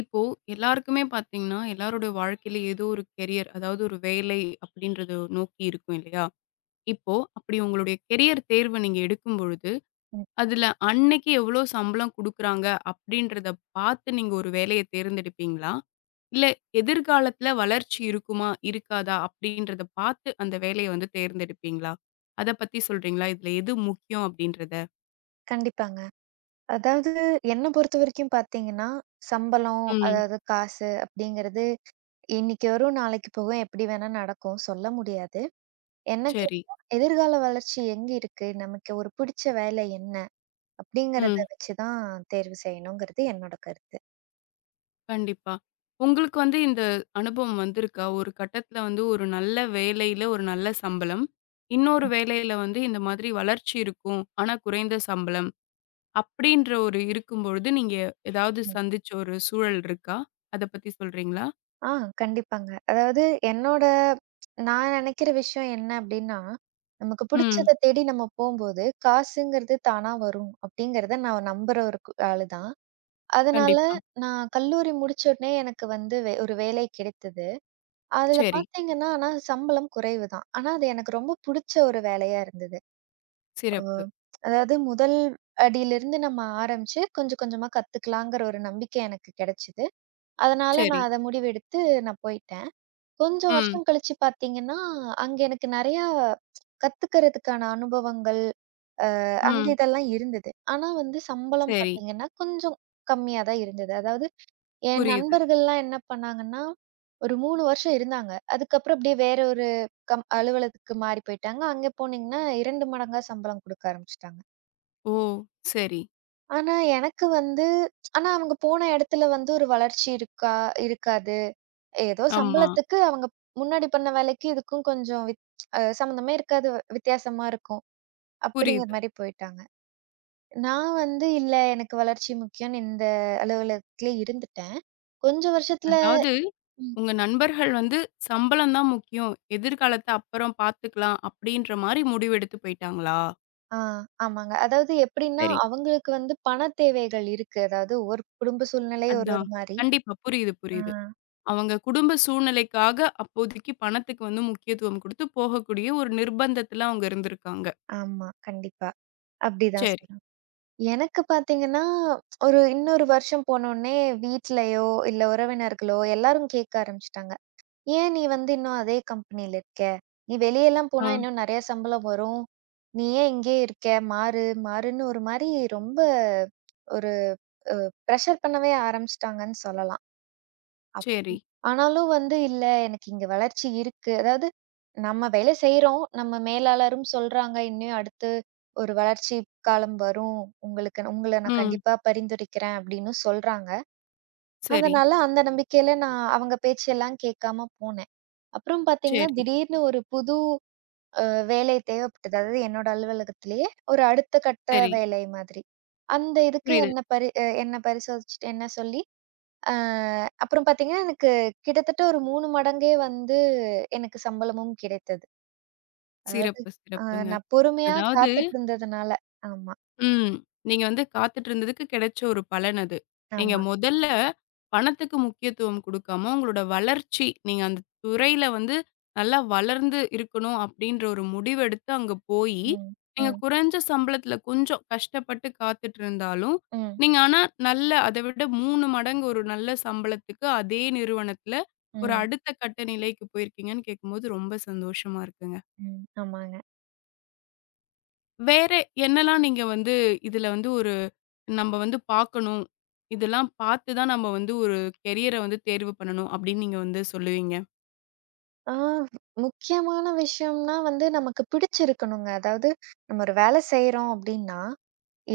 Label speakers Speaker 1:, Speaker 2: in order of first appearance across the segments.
Speaker 1: இப்போ எல்லாருக்குமே பார்த்தீங்கன்னா, எல்லாருடைய வாழ்க்கையில ஏதோ ஒரு கெரியர், அதாவது ஒரு வேலை அப்படின்றத நோக்கி இருக்கும் இல்லையா? இப்போ அப்படி உங்களுடைய கெரியர் தேர்வ நீங்க எடுக்கும் பொழுது,
Speaker 2: ம்.
Speaker 1: அதுல அன்னைக்கு எவ்வளோ சம்பளம் குடுக்குறாங்க அப்படின்றத பார்த்து நீங்க ஒரு வேலைய தேர்ந்தெடுப்பீங்களா? இல்ல எதிர்காலத்துல வளர்ச்சி இருக்குமா, இருக்காதா அப்படின்றத பார்த்து அந்த வேலைய வந்து தேர்ந்தெடுப்பீங்களா? அத பத்தி சொல்றீங்களா? இதுல எது முக்கியம் அப்படின்றத?
Speaker 2: கண்டிப்பாங்க. அதாவது என்ன பொறுத்தவரைக்கும் பார்த்தீங்கன்னா, சம்பளம்,
Speaker 1: ம்.
Speaker 2: அதாவது காசு அப்படிங்கிறது இன்னைக்கு வரும், நாளைக்கு போகும், எப்படி வேணா நடக்கும். சொல்ல முடியாது. என்ன
Speaker 1: சரி.
Speaker 2: கேட்டா, எதிர்கால வளர்ச்சி எங்க இருக்கு? நமக்கு ஒரு பிடிச்ச வேலை என்ன? அப்படிங்கிறத
Speaker 1: ம்.
Speaker 2: வச்சு தான் தேர்வு செய்யணுங்கிறது என்னோட கருத்து.
Speaker 1: கண்டிப்பா. உங்களுக்கு வந்து இந்த அனுபவம் வந்திருக்கா? ஒரு கட்டத்தில வந்து ஒரு நல்ல வேலையில ஒரு நல்ல சம்பளம். இன்னொரு வேலையில வந்து இந்த மாதிரி வளர்ச்சி இருக்கும். ஆனா குறைந்த சம்பளம். அப்படின்ற ஒரு இருக்கும்பொழுது நீங்க ஏதாவது சந்திச்ச ஒரு சூழல் இருக்கா? அத பத்தி சொல்றீங்களா?
Speaker 2: ஆ கண்டிப்பாங்க. அதாவது என்னோட நான் நெனைக்கிற விஷயம் என்ன அப்டின்னா, நமக்கு
Speaker 1: ம்.
Speaker 2: புடிச்சத தேடி நம்ம போம்போது, காசுங்கிறது தானா வரும் அப்படிங்கிறத நான் நம்புற ஒரு ஆளு தான். அதனால
Speaker 1: கண்டிப்பா.
Speaker 2: நான் கல்லூரி முடிச்ச உடனே எனக்கு வந்து ஒரு வேலை கிடைத்தது. அதுல
Speaker 1: சரி.
Speaker 2: பாத்தீங்கன்னா, ஆனா சம்பளம் குறைவு தான். ஆனா அது எனக்கு ரொம்ப புடிச்ச ஒரு வேலையா இருந்தது. அ
Speaker 1: சிறப்பு.
Speaker 2: அதாவது முதல் அடியிலிருந்து நம்ம ஆரம்பிச்சு கொஞ்சம் கொஞ்சமா கத்துக்கலாங்கிற ஒரு நம்பிக்கை எனக்கு கெடைச்சது. அதனால
Speaker 1: சரி.
Speaker 2: நான் அத முடிவெடுத்து நான் போயிட்டேன். கொஞ்சம்
Speaker 1: ம்.
Speaker 2: வருஷம் கழிச்சு பார்த்தீங்கன்னா, அங்க எனக்கு நெறையா கத்துக்கிறதுக்கான அனுபவங்கள், அந்த
Speaker 1: ம்.
Speaker 2: இதெல்லாம் இருந்தது. ஆனா வந்து சம்பளம்
Speaker 1: சரி.
Speaker 2: பார்த்தீங்கன்னா, கொஞ்சம் கம்மியா தான் இருந்தது. அதாவது என்
Speaker 1: புரியுது.
Speaker 2: நண்பர்கள்லாம் என்ன பண்ணாங்கன்னா, ஒரு 3 வருஷம் இருந்தாங்க. அதுக்கப்புறம் அப்படியே வேற ஒரு அலுவலகத்துக்கு மாறி போயிட்டாங்க. அங்க போனீங்கன்னா 2 மடங்கா சம்பளம் குடுக்க ஆரம்பிச்சுட்டாங்க.
Speaker 1: ஓ! சரி.
Speaker 2: ஆனா எனக்கு வந்து ஆனா அவங்க போன இடத்துல வந்து ஒரு வளர்ச்சி இருக்கா? இருக்காது. ஏதோ
Speaker 1: ஆமா.
Speaker 2: சம்பளத்துக்கு அவங்க முன்னாடி பண்ண வேலைக்கு, இதுக்கும் கொஞ்சம் வித் அ சம்மந்தமே இருக்காது. வித்தியாசமா இருக்கும். அப்படிங்கிற
Speaker 1: புரியுது.
Speaker 2: மாரி போயிட்டாங்க. நான் வந்து இல்ல எனக்கு வளர்ச்சி முக்கியம்ன்னு இந்த அலுவலகத்திலே இருந்துட்டேன். கொஞ்சம் வருஷத்துல
Speaker 1: அதாவது
Speaker 2: ம்.
Speaker 1: உங்க நண்பர்கள் வந்து சம்பளம் தான் முக்கியம். எதிர்காலத்த அப்புறம் பார்த்துக்கலாம் அப்படின்ற மாரி முடிவெடுத்து போயிட்டாங்களா?
Speaker 2: ஆ ஆமாங்க. அதாவது எப்படின்னா,
Speaker 1: சரி.
Speaker 2: அவங்களுக்கு வந்து பண தேவைகள் இருக்கு. அதாவது ஒரு குடும்ப சூழ்நிலை ஒரு ஒரு
Speaker 1: அதான்.
Speaker 2: மாரி.
Speaker 1: கண்டிப்பா. புரியுது,
Speaker 2: ஆ
Speaker 1: புரியுது. அவங்க குடும்ப சூழ்நிலைக்காக அப்போதைக்கு பணத்துக்கு வந்து முக்கியத்துவம் குடுத்து போகக்கூடிய ஒரு நிர்பந்தத்துல அவங்க இருந்திருக்காங்க.
Speaker 2: ஆமா. கண்டிப்பா. அப்படிதான்
Speaker 1: சரி.
Speaker 2: சொல்லணும். எனக்கு பார்த்தீங்கன்னா, இன்னொரு வருஷம் போனோனே வீட்லயோ, இல்ல உறவினர்களோ எல்லாரும் கேட்க ஆரம்பிச்சுட்டாங்க. "ஏன் நீ வந்து இன்னும் அதே கம்பெனில இருக்க? நீ வெளியலாம்
Speaker 1: ஆ.
Speaker 2: போனா இன்னும் நெறைய சம்பளம் வரும். நீ ஏன் இங்கேயே இருக்க? மாறு, மாறுன்னு" ஒரு மாரி ரொம்ப ஒரு அ பிரஷர் பண்ணவே ஆரம்பிச்சுட்டாங்கன்னு சொல்லலாம். அப்
Speaker 1: சரி.
Speaker 2: ஆனாலும் வந்து இல்ல எனக்கு இங்க வளர்ச்சி இருக்கு. அதாவது நம்ம வேலை செய்றோம். நம்ம மேலாளரும் சொல்றாங்க, "இன்னும் அடுத்து ஒரு வளர்ச்சி காலம் வரும். உங்கள நான்
Speaker 1: ம்.
Speaker 2: கண்டிப்பா பரிந்துரைக்கிறேன்" அப்படின்னு சொல்றாங்க.
Speaker 1: சரி,
Speaker 2: அதனால அந்த நம்பிக்கையில நான் அவங்க பேச்செல்லாம் கேட்காம போனேன். அப்புறம் பார்த்தீங்கன்னா,
Speaker 1: சரி,
Speaker 2: திடீர்னு ஒரு புது அ வேலை தேவைப்பட்டது. அதாவது என்னோட அலுவலகத்திலேயே ஒரு அடுத்த கட்ட
Speaker 1: சரி.
Speaker 2: வேலை மாதிரி. அந்த இதுக்கு
Speaker 1: புரியுது.
Speaker 2: என்ன பரிசோதிச்சுட்டு என்ன சொல்லி அ அப்புறம் பார்த்தீங்கன்னா, எனக்கு கிட்டத்தட்ட ஒரு 3 மடங்கே வந்து எனக்கு சம்பளமும் கிடைத்தது. அதாவது
Speaker 1: சிறப்பு,
Speaker 2: அ
Speaker 1: சிறப்புங்க.
Speaker 2: நான் பொறுமையா
Speaker 1: அதாவது
Speaker 2: காத்துட்டு இருந்ததுனால. ஆமா,
Speaker 1: ம். நீங்க வந்து காத்துட்டு இருந்ததுக்கு கிடைச்ச ஒரு பலன் அது. நீங்க
Speaker 2: ஆமா.
Speaker 1: முதல்ல பணத்துக்கு முக்கியத்துவம் குடுக்காம, உங்களோட வளர்ச்சி, நீங்க அந்த துறையில வந்து நல்லா வளர்ந்து இருக்கணும் அப்டின்ற ஒரு முடிவெடுத்து அங்க போயி,
Speaker 2: ம்,
Speaker 1: நீங்க
Speaker 2: ம்,
Speaker 1: குறைஞ்ச சம்பளத்துல கொஞ்சம் கஷ்டப்பட்டு காத்துட்டு இருந்தாலும்,
Speaker 2: ம்,
Speaker 1: நீங்க ஆனா நல்ல அத விட 3 மடங்கு ஒரு நல்ல சம்பளத்துக்கு அதே நிறுவனத்துல ஒரு
Speaker 2: ம்,
Speaker 1: அடுத்த கட்ட நிலைக்கு போயிருக்கீங்கன்னு கேட்கும்போது ரொம்ப சந்தோஷமா இருக்குங்க.
Speaker 2: ம். ஆமாங்க.
Speaker 1: வேற என்னலாம் நீங்க வந்து இதுல வந்து ஒரு நம்ம வந்து பார்க்கணும். இதெல்லாம் பார்த்து தான் நம்ம வந்து ஒரு கெரியர வந்து தேர்வு பண்ணணும் அப்படின்னு நீங்க வந்து சொல்லுவீங்க.
Speaker 2: ஆ முக்கியமான விஷயம்னா வந்து நமக்கு பிடிச்சிருக்கணுங்க. அதாவது நம்ம ஒரு வேலை செய்றோம் அப்டின்னா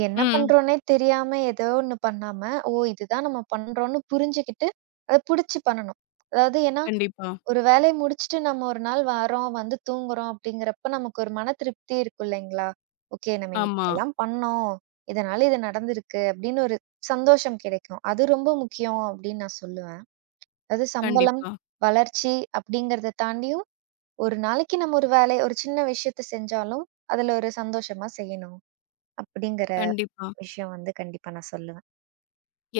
Speaker 2: என்ன
Speaker 1: ம்.
Speaker 2: பண்றோன்னே தெரியாம ஏதோ ஒண்ணு பண்ணாம, ஓ! இதுதான் நம்ம பண்றோம்ன்னு புரிஞ்சுகிட்டு, அத புடிச்சு பண்ணணும். அதாவது ஏன்னா,
Speaker 1: கண்டிப்பா.
Speaker 2: ஒரு வேலைய முடிச்சுட்டு நம்ம ஒரு நாள் வரோம், வந்து தூங்குறோம் அப்படிங்கிறப்ப நமக்கு ஒரு மன திருப்தி இருக்கும் இல்லைங்களா? ஓகே நம்ம இன்னைக்கு
Speaker 1: ஆமா.
Speaker 2: இதெல்லாம் பண்ணோம். இதனால இது நடந்திருக்கு அப்படின்னு ஒரு சந்தோஷம் கிடைக்கும். அது ரொம்ப முக்கியம் அப்படின்னு நான் சொல்லுவேன். அது சம்பளம்,
Speaker 1: கண்டிப்பா,
Speaker 2: வளர்ச்சி அப்படிங்கிறத தாண்டியும், ஒரு நாளைக்கு நம்ம ஒரு வேலை ஒரு சின்ன விஷயத்த செஞ்சாலும், அதுல ஒரு சந்தோஷமா செய்யணும் அப்படிங்கிற
Speaker 1: கண்டிப்பா.
Speaker 2: விஷயம் வந்து கண்டிப்பா நான் சொல்லுவேன்.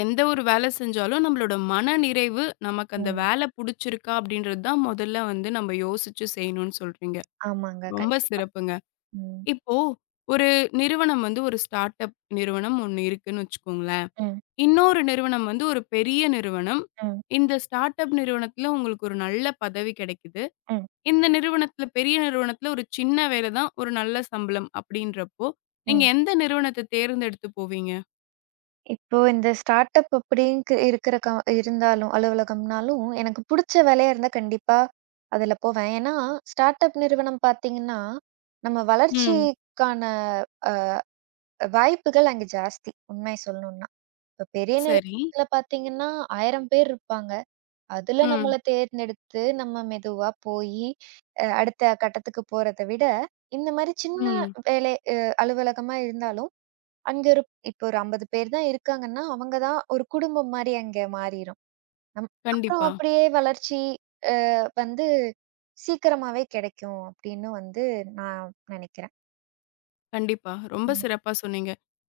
Speaker 1: எந்த ஒரு வேலை செஞ்சாலும் நம்மளோட மனநிறைவு, நமக்கு அந்த
Speaker 2: ம்.
Speaker 1: வேலை புடிச்சிருக்கா அப்படின்றது தான் முதல்ல வந்து நம்ம யோசிச்சு செய்யணும்னு சொல்றீங்க.
Speaker 2: ஆமாங்க.
Speaker 1: ரொம்ப
Speaker 2: கண்டிப்பா.
Speaker 1: சிறப்புங்க.
Speaker 2: ம்.
Speaker 1: இப்போ ஒரு நிறுவனம் வந்து ஒரு ஸ்டார்ட் அப் நிறுவனம் ஒண்ணு இருக்குன்னு வச்சுக்கோங்களேன்.
Speaker 2: ம்,
Speaker 1: இன்னொரு நிறுவனம் வந்து ஒரு பெரிய நிறுவனம்.
Speaker 2: ம்,
Speaker 1: இந்த ஸ்டார்ட் அப் நிறுவனத்தில உங்களுக்கு ஒரு நல்ல பதவி கிடைக்குது.
Speaker 2: ம்,
Speaker 1: இந்த நிறுவனத்தில பெரிய நிறுவனத்தில ஒரு சின்ன வேலை தான் ஒரு நல்ல சம்பளம் அப்படின்றப்போ, நீங்க
Speaker 2: ம்.
Speaker 1: எந்த நிறுவனத்த தேர்ந்தெடுத்து போவீங்க?
Speaker 2: இப்போ இந்த ஸ்டார்ட் அப் அப்படின்னு இருக்கிற இருந்தாலும் அலுவலகம்னாலும், எனக்கு புடிச்ச வேலையா இருந்தா கண்டிப்பா அதுல போவேன். ஏன்னா, ஸ்டார்ட் அப் நிறுவனம் பார்த்தீங்கன்னா, நம்ம
Speaker 1: ம்.
Speaker 2: வளர்ச்சிக்கான வாய்ப்புகள் அங்க ஜாஸ்தி, உண்மைய சொல்லணும்னா. இப்ப பெரிய
Speaker 1: சரி.
Speaker 2: நிறுவனத்துல பார்த்தீங்கன்னா 1000 பேர் இருப்பாங்க. அதுல
Speaker 1: ம்.
Speaker 2: நம்மள தேர்ந்தெடுத்து, நம்ம மெதுவா போயி, அடுத்த கட்டத்துக்கு போறத விட, இந்த மாரி சின்ன
Speaker 1: ம்.
Speaker 2: வேலை அலுவலகமா இருந்தாலும், அங்க ஒரு இப்போ ஒரு 50 பேர் தான் இருக்காங்கன்னா, அவங்க தான் ஒரு குடும்பம் மாரி அங்க மாறிரும். நம் அப்புறம்
Speaker 1: கண்டிப்பா,
Speaker 2: அப்படியே வளர்ச்சி அ வந்து சீக்கிரமாவே கிடைக்கும் அப்படின்னு வந்து நான் நெனைக்கிறேன்.
Speaker 1: கண்டிப்பா. ரொம்ப
Speaker 2: ம்.
Speaker 1: சிறப்பா சொன்னீங்க.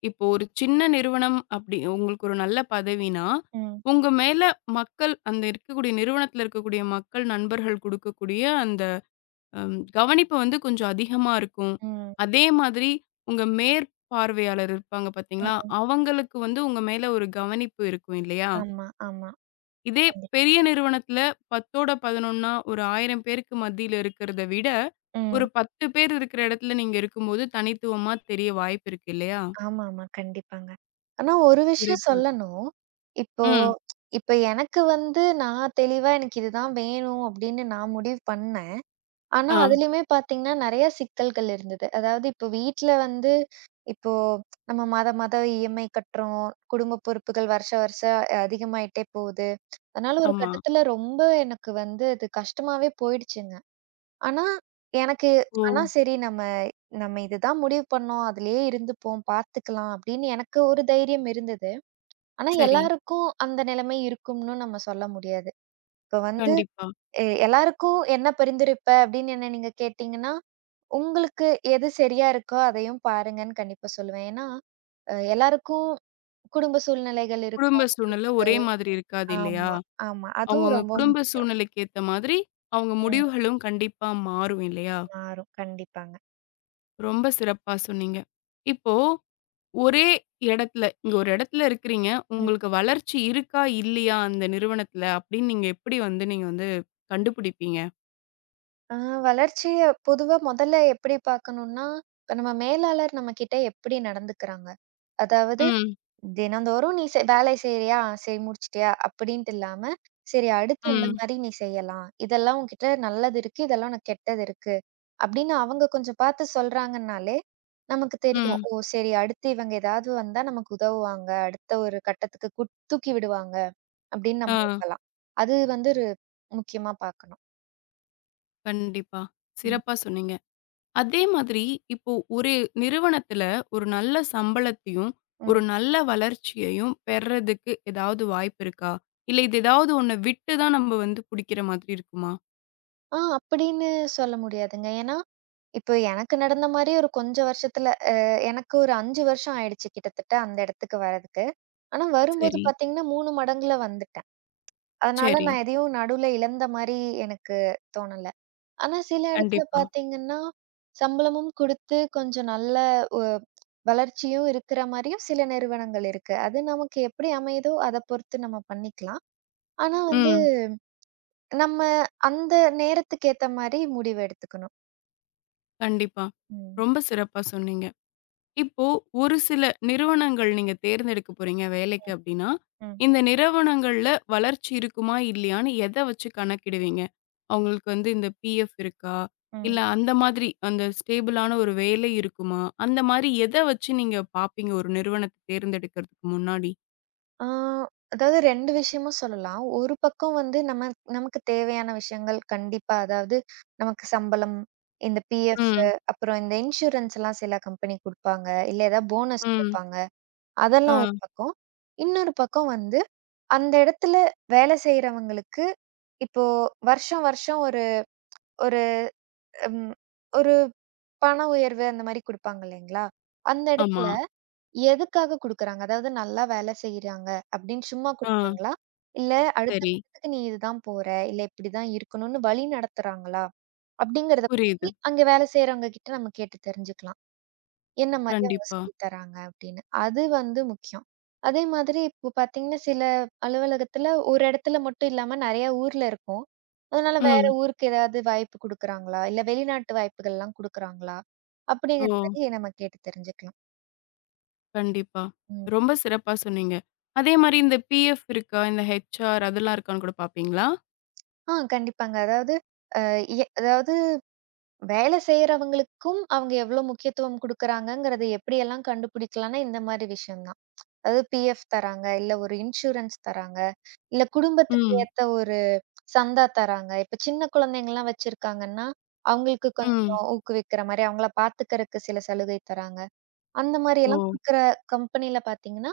Speaker 1: இப்போ ஒரு சின்ன நிறுவனம் அப்படி உங்களுக்கு ஒரு நல்ல பதவினா,
Speaker 2: ம்.
Speaker 1: உங்க மேல மக்கள் அந்த இருக்கக்கூடிய நிறுவனத்தில இருக்கக்கூடிய மக்கள், நண்பர்கள் குடுக்கக்கூடிய அந்த கவனிப்பு வந்து கொஞ்சம் அதிகமா இருக்கும்.
Speaker 2: ம்.
Speaker 1: அதே மாதிரி உங்க மேற்பார்வையாளர் இருப்பாங்க பார்த்தீங்களா?
Speaker 2: ம்.
Speaker 1: அவங்களுக்கு வந்து உங்க மேல ஒரு கவனிப்பு இருக்கும் இல்லையா?
Speaker 2: ஆமா, ஆமா.
Speaker 1: இதே
Speaker 2: கண்டிப்பா.
Speaker 1: பெரிய நிறுவனத்தில 10ஓட 11னா ஒரு 1000 பேருக்கு மத்தியில இருக்கிறத விட,
Speaker 2: ம்.
Speaker 1: ஒரு 10 பேர் இருக்கிற இடத்துல நீங்க இருக்கும்போது தனித்துவமா தெரிய வாய்ப்பு இருக்கு இல்லையா?
Speaker 2: ஆமாமா. கண்டிப்பாங்க. ஆனா ஒரு விஷயம்
Speaker 1: சிறப்பு.
Speaker 2: சொல்லணும். இப்போ
Speaker 1: ம்.
Speaker 2: ம். இப்ப எனக்கு வந்து நான் தெளிவா எனக்கு இதுதான் வேணும் அப்படின்னு நான் முடிவு பண்ணேன். ஆனா
Speaker 1: ஆ.
Speaker 2: அதுலயுமே பார்த்தீங்கன்னா நெறைய சிக்கல்கள் இருந்தது. அதாவது இப்போ வீட்ல வந்து இப்போ நம்ம மாதம் மாதம் இஎம்ஐ கட்டுறோம். குடும்ப பொறுப்புகள் வருஷம் வருஷம் அதிகமாயிட்டே போகுது. அதனால ஒரு
Speaker 1: ஆமா.
Speaker 2: கட்டத்துல ரொம்ப எனக்கு வந்து அது கஷ்டமாவே போயிடுச்சுங்க. ஆனா, எனக்கு
Speaker 1: ஓ!
Speaker 2: ஆனா சரி நம்ம நம்ம இதுதான் முடிவு பண்ணோம். அதிலேயே இருந்துப்போம், பார்த்துக்கலாம் அப்படின்னு எனக்கு ஒரு தைரியம் இருந்தது. ஆனா,
Speaker 1: சரி.
Speaker 2: எல்லாருக்கும் அந்த நிலைமை இருக்கும்னு நம்ம சொல்ல முடியாது. இப்ப வந்து
Speaker 1: கண்டிப்பா.
Speaker 2: எல்லாருக்கும் என்ன பரிந்துரைப்ப அப்படின்னு என்ன நீங்க கேட்டீங்கன்னா, உங்களுக்கு எது சரியா இருக்கோ அதையும் பாருங்கன்னு கண்டிப்பா சொல்லுவேன். ஏன்னா, எல்லாருக்கும் குடும்ப சூழ்நிலைகள்
Speaker 1: குடும்ப
Speaker 2: இருக்கும்.
Speaker 1: சூழ்நிலை ஒரே மாதிரி இருக்காது இல்லையா?
Speaker 2: ஆமா, ஆமா. அதுவும்
Speaker 1: அவங்கவங்க
Speaker 2: ரொம்ப
Speaker 1: குடும்ப
Speaker 2: முக்கியம்.
Speaker 1: சூழ்நிலைக்கு ஏத்த மாதிரி, அவங்க
Speaker 2: ம்.
Speaker 1: முடிவுகளும் கண்டிப்பா மாறும் இல்லையா?
Speaker 2: மாறும். கண்டிப்பாங்க.
Speaker 1: ரொம்ப சிறப்பா சொன்னீங்க. இப்போ ஒரே இடத்துல இங்க ஒரு இடத்துல இருக்கிறீங்க. உங்களுக்கு வளர்ச்சி இருக்கா? இல்லையா? அந்த நிறுவனத்துல அப்படின்னு நீங்க எப்படி வந்து நீங்க வந்து கண்டுபிடிப்பீங்க?
Speaker 2: ஆ வளர்ச்சிய பொதுவா மொதல்ல எப்படி பார்க்கணும்னா, இப்ப நம்ம மேலாளர் நம்மகிட்ட எப்படி நடந்துக்கிறாங்க? அதாவது
Speaker 1: ம்,
Speaker 2: தினந்தோறும் நீ வேலை செய்றியா? சரி முடிச்சுட்டியா? அப்படின்ட்டு இல்லாம, சரி அடுத்து இந்த
Speaker 1: ம்,
Speaker 2: மாரி நீ செய்யலாம். இதெல்லாம் உன்கிட்ட நல்லது இருக்கு. இதெல்லாம் உனக்கு கெட்டது இருக்கு. அப்படின்னு அவங்க கொஞ்சம் பார்த்து சொல்றாங்கன்னாலே, நமக்கு தெரியும்.
Speaker 1: ம்.
Speaker 2: ஓ! சரி அடுத்து இவங்க ஏதாவது வந்தா நமக்கு உதவுவாங்க. அடுத்த ஒரு கட்டத்துக்கு கூட் தூக்கி விடுவாங்க அப்படின்னு
Speaker 1: ஆ,
Speaker 2: நம்ம நம்பலாம். அது வந்து ஒரு முக்கியமா பார்க்கணும்.
Speaker 1: கண்டிப்பா.
Speaker 2: ம்.
Speaker 1: சிறப்பா சொன்னீங்க. அதே மாதிரி இப்போ ஒரு நிறுவனத்துல ஒரு நல்ல சம்பளத்தையும், ஒரு
Speaker 2: ம்.
Speaker 1: நல்ல வளர்ச்சியையும் பெர்றதுக்கு ஏதாவது வாய்ப்பு இருக்கா? இல்ல இது ஏதாவது ஒண்ண விட்டு தான் நம்ம வந்து புடிக்கிற மாதிரி இருக்குமா?
Speaker 2: அப்படின்னு சொல்ல முடியாதுங்க. ஏன்னா, இப்போ எனக்கு நடந்த மாரி ஒரு கொஞ்சம் வருஷத்துல எனக்கு ஒரு 5 வருஷம் ஆயிடுச்சு கிட்டத்தட்ட அந்த இடத்துக்கு வரதுக்கு. ஆனா வரும்போது
Speaker 1: சரி,
Speaker 2: பார்த்தீங்கன்னா, 3 மடங்குல வந்துட்டேன். அதனால
Speaker 1: சரி.
Speaker 2: நான் எதையும் நடுவுல இழந்த மாரி எனக்கு தோணல. ஆனா சில இடத்துல
Speaker 1: கண்டிப்பா.
Speaker 2: பார்த்தீங்கன்னா, சம்பளமும் குடுத்து கொஞ்சம் நல்ல ஒ வளர்ச்சியும் இருக்கிற மாரியும் சில நிறுவனங்கள் இருக்கு. அது நமக்கு எப்படி அமையுதோ அத பொறுத்து நம்ம பண்ணிக்கலாம். ஆனா வந்து
Speaker 1: ம்.
Speaker 2: நம்ம அந்த நேரத்துக்கு ஏத்த மாரி முடிவு எடுத்துக்கணும்.
Speaker 1: கண்டிப்பா.
Speaker 2: ம்.
Speaker 1: ரொம்ப சிறப்பா சொன்னீங்க. இப்போ ஒரு சில நிறுவனங்கள் நீங்க தேர்ந்தெடுக்க போறீங்க வேலைக்கு அப்படின்னா,
Speaker 2: ம்.
Speaker 1: இந்த நிறுவனங்கள்ல வளர்ச்சி இருக்குமா? இல்லையான்னு எத வச்சு கணக்கிடுவீங்க? அவங்களுக்கு வந்து இந்த பிஎஃப் இருக்கா?
Speaker 2: ம்.
Speaker 1: இல்ல அந்த மாதிரி அந்த ஸ்டேபிளான ஒரு வேலை இருக்குமா? அந்த மாரி எத வச்சு நீங்க பார்ப்பீங்க ஒரு நிறுவனத்த தேர்ந்தெடுக்கிறதுக்கு முன்னாடி?
Speaker 2: ஆ அதாவது 2 விஷயமும் சொல்லலாம். ஒரு பக்கம் வந்து நம்ம நமக்கு தேவையான விஷயங்கள் கண்டிப்பா அதாவது நமக்கு சம்பளம், இந்த பிஎஃப்
Speaker 1: ம்,
Speaker 2: அப்புறம் இந்த இன்சூரன்ஸ்லாம் சில கம்பெனி குடுப்பாங்க. இல்ல ஏதாவது போனஸ்
Speaker 1: ம்.
Speaker 2: குடுப்பாங்க.
Speaker 1: ஆ,
Speaker 2: அதெல்லாம் ஒரு பக்கம். இன்னொரு பக்கம் வந்து அந்த இடத்துல வேலை செய்றவங்களுக்கு இப்போ வருஷம், வருஷம் ஒரு ஒரு ம் ஒரு பண உயர்வு அந்த மாரி குடுப்பாங்க இல்லைங்களா? அந்த
Speaker 1: ஆமா.
Speaker 2: இடத்துல எதுக்காக குடுக்குறாங்க? அதாவது நல்லா வேலை செய்றாங்க அப்படின்னு சும்மா
Speaker 1: ஆ,
Speaker 2: குடுப்பாங்களா? இல்ல அடுத்த
Speaker 1: சரி.
Speaker 2: கட்டத்துக்கு நீ இதுதான் போற, இல்ல இப்படிதான் இருக்கணும்னு வழி நடத்துறாங்களா? அப்படிங்கிறத
Speaker 1: புரியுது.
Speaker 2: பத்தி அங்க வேலை செய்றவங்க கிட்ட நம்ம கேட்டு தெரிஞ்சுக்கலாம். என்ன மாரி அவங்க
Speaker 1: கண்டிப்பா.
Speaker 2: சொல்லி தராங்க அப்படின்னு. அது வந்து முக்கியம். அதே மாதிரி இப்போ பார்த்தீங்கன்னா, சில அலுவலகத்துல ஒரு இடத்துல மட்டும் இல்லாம நெறைய ஊர்ல இருக்கும். அதனால வேற
Speaker 1: ம்.
Speaker 2: ஊருக்கு ஏதாவது வாய்ப்பு குடுக்குறாங்களா? இல்ல வெளிநாட்டு வாய்ப்புகள்லாம் குடுக்குறாங்களா?
Speaker 1: ஓ!
Speaker 2: அப்படிங்கிற மாரி நம்ம கேட்டு தெரிஞ்சுக்கலாம்.
Speaker 1: கண்டிப்பா.
Speaker 2: ம்.
Speaker 1: ரொம்ப சிறப்பா சொன்னீங்க. அதே மாரி இந்த பிஎஃப் இருக்கா? இந்த ஹெச்ஆர் அதெல்லாம் இருக்கான்னு கூட பார்ப்பீங்களா?
Speaker 2: கண்டிப்பாங்க. அதாவது அ எ அதாவது வேலை செய்றவங்களுக்கும் அவங்க எவ்ளோ முக்கியத்துவம் குடுக்குறாங்கங்கிறத எப்படியெல்லாம் கண்டுபிடிக்கலாம்னா, இந்த மாரி விஷயம் தான். அதாவது பிஎஃப் தராங்க, இல்ல ஒரு இன்சூரன்ஸ் தராங்க, இல்ல குடும்பத்துக்கு
Speaker 1: ம்,
Speaker 2: ஏத்த ஒரு சந்தா தராங்க. இப்ப சின்ன குழந்தைங்கலாம் வச்சிருக்காங்கன்னா, அவங்களுக்கு
Speaker 1: ம்.
Speaker 2: கொஞ்சம் ஊக்குவிக்கிற மாரி, அவங்கள பார்த்துக்கறக்கு சில சலுகை தராங்க. அந்த
Speaker 1: ஓ!
Speaker 2: மாரியெல்லாம் குடுக்குற கம்பெனில பார்த்தீங்கன்னா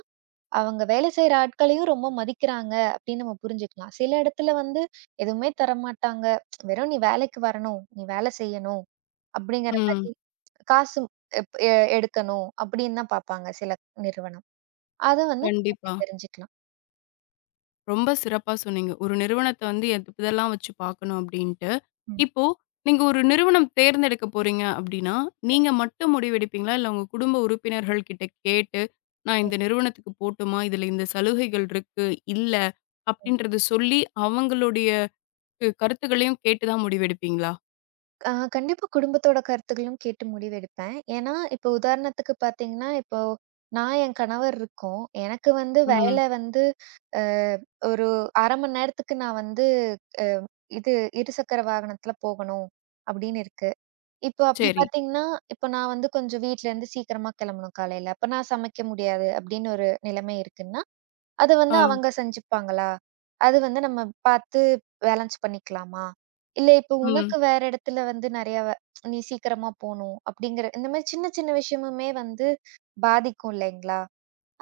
Speaker 2: அவங்க வேலை செய்ற ஆட்களையும் ரொம்ப மதிக்கிறாங்க அப்படின்னு நம்ம புரிஞ்சுக்கலாம். சில இடத்துல வந்து எதுவுமே தரமாட்டாங்க. வெறும் நீ வேலைக்கு வரணும், நீ வேலை செய்யணும் அப்படிங்கிற
Speaker 1: ம்.
Speaker 2: மாரி காசு எப் எ எடுக்கணும் அப்படின்னு தான் பார்ப்பாங்க சில நிறுவனம். அத வந்து நம்ம இப்டி
Speaker 1: கண்டிப்பா.
Speaker 2: தெரிஞ்சுக்கலாம்.
Speaker 1: ரொம்ப சிறப்பா சொன்னீங்க. ஒரு நிறுவனத்த வந்து இதெல்லாம் வச்சு பார்க்கணும் அப்டின்ட்டு. இப்போ நீங்க ஒரு நிறுவனம் தேர்ந்தெடுக்க போறீங்க அப்டின்னா, நீங்க மட்டும் முடிவெடுப்பீங்களா? இல்ல உங்க குடும்ப உறுப்பினர்கள் கிட்ட கேட்டு, நான் இந்த நிறுவனத்துக்கு போட்டுமா? இதுல இந்த சலுகைகள் இருக்கு, இல்ல அப்டின்றத சொல்லி அவங்களுடைய கருத்துக்களையும் கேட்டு தான் முடிவெடுப்பீங்களா?
Speaker 2: கண்டிப்பா குடும்பத்தோட கருத்துக்களும் கேட்டு முடிவெடுப்பேன். ஏன்னா, இப்போ உதாரணத்துக்கு பார்த்தீங்கன்னா, இப்போ நான் என் கணவர் இருக்கோம். எனக்கு வந்து
Speaker 1: ம்.
Speaker 2: வேலை வந்து அ ஒரு ½ மணி நேரத்துக்கு நான் வந்து அ இது இருசக்கர வாகனத்துல போகணும் அப்படின்னு இருக்கு. இப்போ அப்படி
Speaker 1: சரி.
Speaker 2: பார்த்தீங்கன்னா, இப்போ நான் வந்து கொஞ்சம் வீட்லருந்து சீக்கிரமா கிளம்பணும் காலையில. அப்ப நான் சமைக்க முடியாது அப்படின்னு ஒரு நிலைமை இருக்குன்னா, அது வந்து
Speaker 1: ஆ.
Speaker 2: அவங்க செஞ்சுப்பாங்களா? அது வந்து நம்ம பார்த்து பேலன்ஸ் பண்ணிக்கலாமா? இல்ல இப்போ
Speaker 1: ம்.
Speaker 2: உனக்கு வேற இடத்துல வந்து நெறையா நீ சீக்கிரமா போணும் அப்படிங்கிற இந்த மாரி சின்ன சின்ன விஷயமுமே வந்து பாதிக்கும் இல்லைங்களா?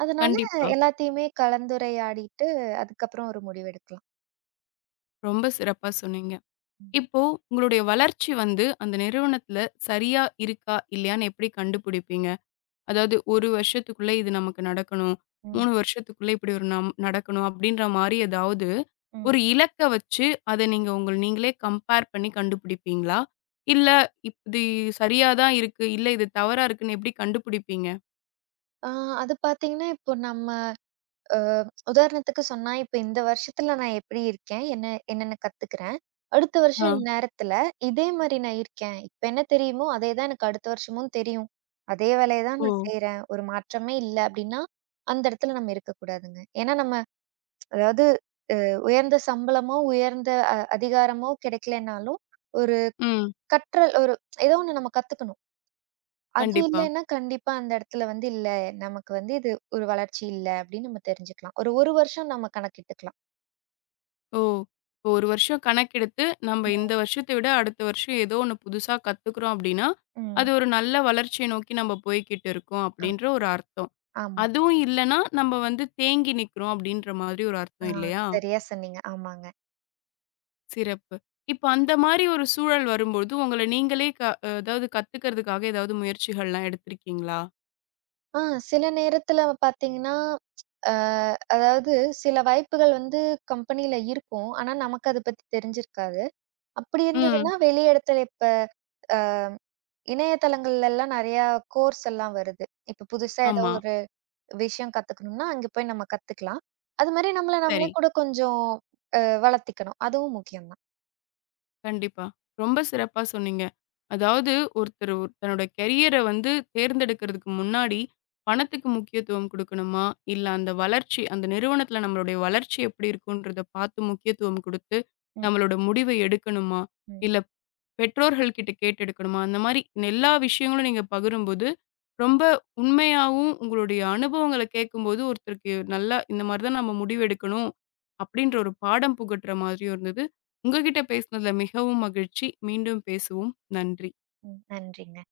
Speaker 2: அதனால
Speaker 1: கண்டிப்பா.
Speaker 2: எல்லாத்தையுமே கலந்துரையாடிட்டு அதுக்கப்புறம் ஒரு முடிவெடுக்கலாம்.
Speaker 1: ரொம்ப சிறப்பா சொன்னீங்க.
Speaker 2: ம்,
Speaker 1: இப்போ உங்களுடைய வளர்ச்சி வந்து அந்த நிறுவனத்துல சரியா இருக்கா, இல்லையான்னு எப்படி கண்டுபிடிப்பீங்க? அதாவது 1 வருஷத்துக்குள்ள இது நமக்கு நடக்கணும்.
Speaker 2: ம்,
Speaker 1: 3 வருஷத்துக்குள்ள இப்படி ஒரு நடக்கணும் அப்படின்ற மாரி ஏதாவது
Speaker 2: ம்.
Speaker 1: ஒரு இலக்க வச்சு அத நீங்க உங்கள் நீங்களே கம்பேர் பண்ணி கண்டுபிடிப்பீங்களா? இல்ல இது சரியா தான் இருக்கு. இல்ல இது தவறா இருக்குன்னு எப்படி கண்டுபிடிப்பீங்க?
Speaker 2: ஆ அது பார்த்தீங்கன்னா, இப்போ நம்ம அ உதாரணத்துக்கு சொன்னா, இப்ப இந்த வருஷத்துல நான் எப்படி இருக்கேன்? என்னென்ன கத்துக்கிறேன்? அடுத்த
Speaker 1: ஆ.
Speaker 2: வருஷம் இந்நேரத்துல இதே மாரி நான் இருக்கேன். இப்ப என்ன தெரியுமோ, அதே தான் எனக்கு அடுத்த வருஷமும் தெரியும். அதே வேலைய தான்
Speaker 1: ஓ!
Speaker 2: நான் செய்றேன். ஒரு மாற்றமே இல்ல அப்படின்னா, அந்த இடத்துல நம்ம இருக்கக்கூடாதுங்க. ஏன்னா நம்ம அதாவது உயர்ந்த சம்பளமோ, உயர்ந்த அதிகாரமோ கிடைக்கலைன்னாலும், ஒரு
Speaker 1: ம்.
Speaker 2: கற்றல் ஒரு ஏதோ ஒண்ணு நம்ம கத்துக்கணும். அது
Speaker 1: கண்டிப்பா.
Speaker 2: இல்லைன்னா கண்டிப்பா அந்த இடத்துல வந்து இல்ல, நமக்கு வந்து இது ஒரு வளர்ச்சி இல்ல அப்படின்னு நம்ம தெரிஞ்சுக்கலாம். ஒரு 1 வருஷம் நம்ம கணக்கிட்டுக்கலாம்.
Speaker 1: ஓ! இப்போ 1 வருஷம் கணக்கெடுத்து, நம்ம இந்த வருஷத்த விட அடுத்த வருஷம் ஏதோ ஒண்ணு புதுசா கத்துக்குறோம் அப்படின்னா,
Speaker 2: ம்.
Speaker 1: அது ஒரு நல்ல வளர்ச்சிய நோக்கி நம்ம போய்க்கிட்டு இருக்கோம் அப்படின்ற
Speaker 2: ஆமா,
Speaker 1: ஒரு அர்த்தம்.
Speaker 2: ஆமா.
Speaker 1: அதுவும் இல்லன்னா, நம்ம வந்து தேங்கி நிக்கிறோம் அப்படின்ற மாதிரி ஒரு
Speaker 2: ஆ
Speaker 1: அர்த்தம் இல்லையா?
Speaker 2: சரியா சொன்னீங்க. ஆமாங்க.
Speaker 1: சிறப்பு. இப்போ அந்த மாரி ஒரு சூழல் வரும்போது, உங்கள நீங்களே அதாவது கத்துக்கிறதுக்காக ஏதாவது முயற்சிகள்லாம் எடுத்திருக்கீங்களா?
Speaker 2: ஆ சில நேரத்துல பாத்தீங்கன்னா, அ அதாவது சில வாய்ப்புகள் வந்து கம்பெனில இருக்கும். ஆனா, நமக்கு அத பத்தி தெரிஞ்சிருக்காது. அப்படி
Speaker 1: ம்.
Speaker 2: இருந்ததுன்னா, வெளி இடத்துல இப்ப இணையதளங்கள்லலாம் நெறையா கோர்ஸ் எல்லாம் வருது. இப்ப புதுசா ஏதோ
Speaker 1: ஆமா.
Speaker 2: ஒரு விஷயம் கத்துக்கணும்னா, அங்க போய் நம்ம கத்துக்கலாம். அது மாரி நம்மள
Speaker 1: சரி.
Speaker 2: நம்மளே கூட கொஞ்சம் வளர்த்திக்கணும். அதுவும் முக்கியம் தான்.
Speaker 1: கண்டிப்பா. ரொம்ப சிறப்பா சொன்னீங்க. அதாவது ஒருத்தர் ஒரு தன்னோட கரியர வந்து தேர்ந்தெடுக்கிறதுக்கு முன்னாடி, பணத்துக்கு முக்கியத்துவம் குடுக்கணுமா? இல்ல அந்த வளர்ச்சி அந்த நிறுவனத்தில நம்மளுடைய வளர்ச்சி எப்படி இருக்குன்றத பார்த்து முக்கியத்துவம் குடுத்து,
Speaker 2: ம்,
Speaker 1: நம்மளோட முடிவ எடுக்கணுமா?
Speaker 2: ம்,
Speaker 1: இல்ல பெற்றோர்கள் கிட்ட கேட்டு எடுக்கணுமா? அந்த மாரி எல்லா விஷயங்களும் நீங்க பகிரும்போது, ரொம்ப உண்மையாவும் உங்களுடைய அனுபவங்கள கேட்கும்போது, ஒருத்தருக்கு நல்லா இந்த மாரி தான் நம்ம முடிவெடுக்கணும், அப்படின்ற ஒரு பாடம் புகட்டுற மாதிரியும் இருந்தது. உங்ககிட்ட பேசினதுல மிகவும் மகிழ்ச்சி. மீண்டும் பேசுவோம். நன்றி.
Speaker 2: ம். நன்றிங்க.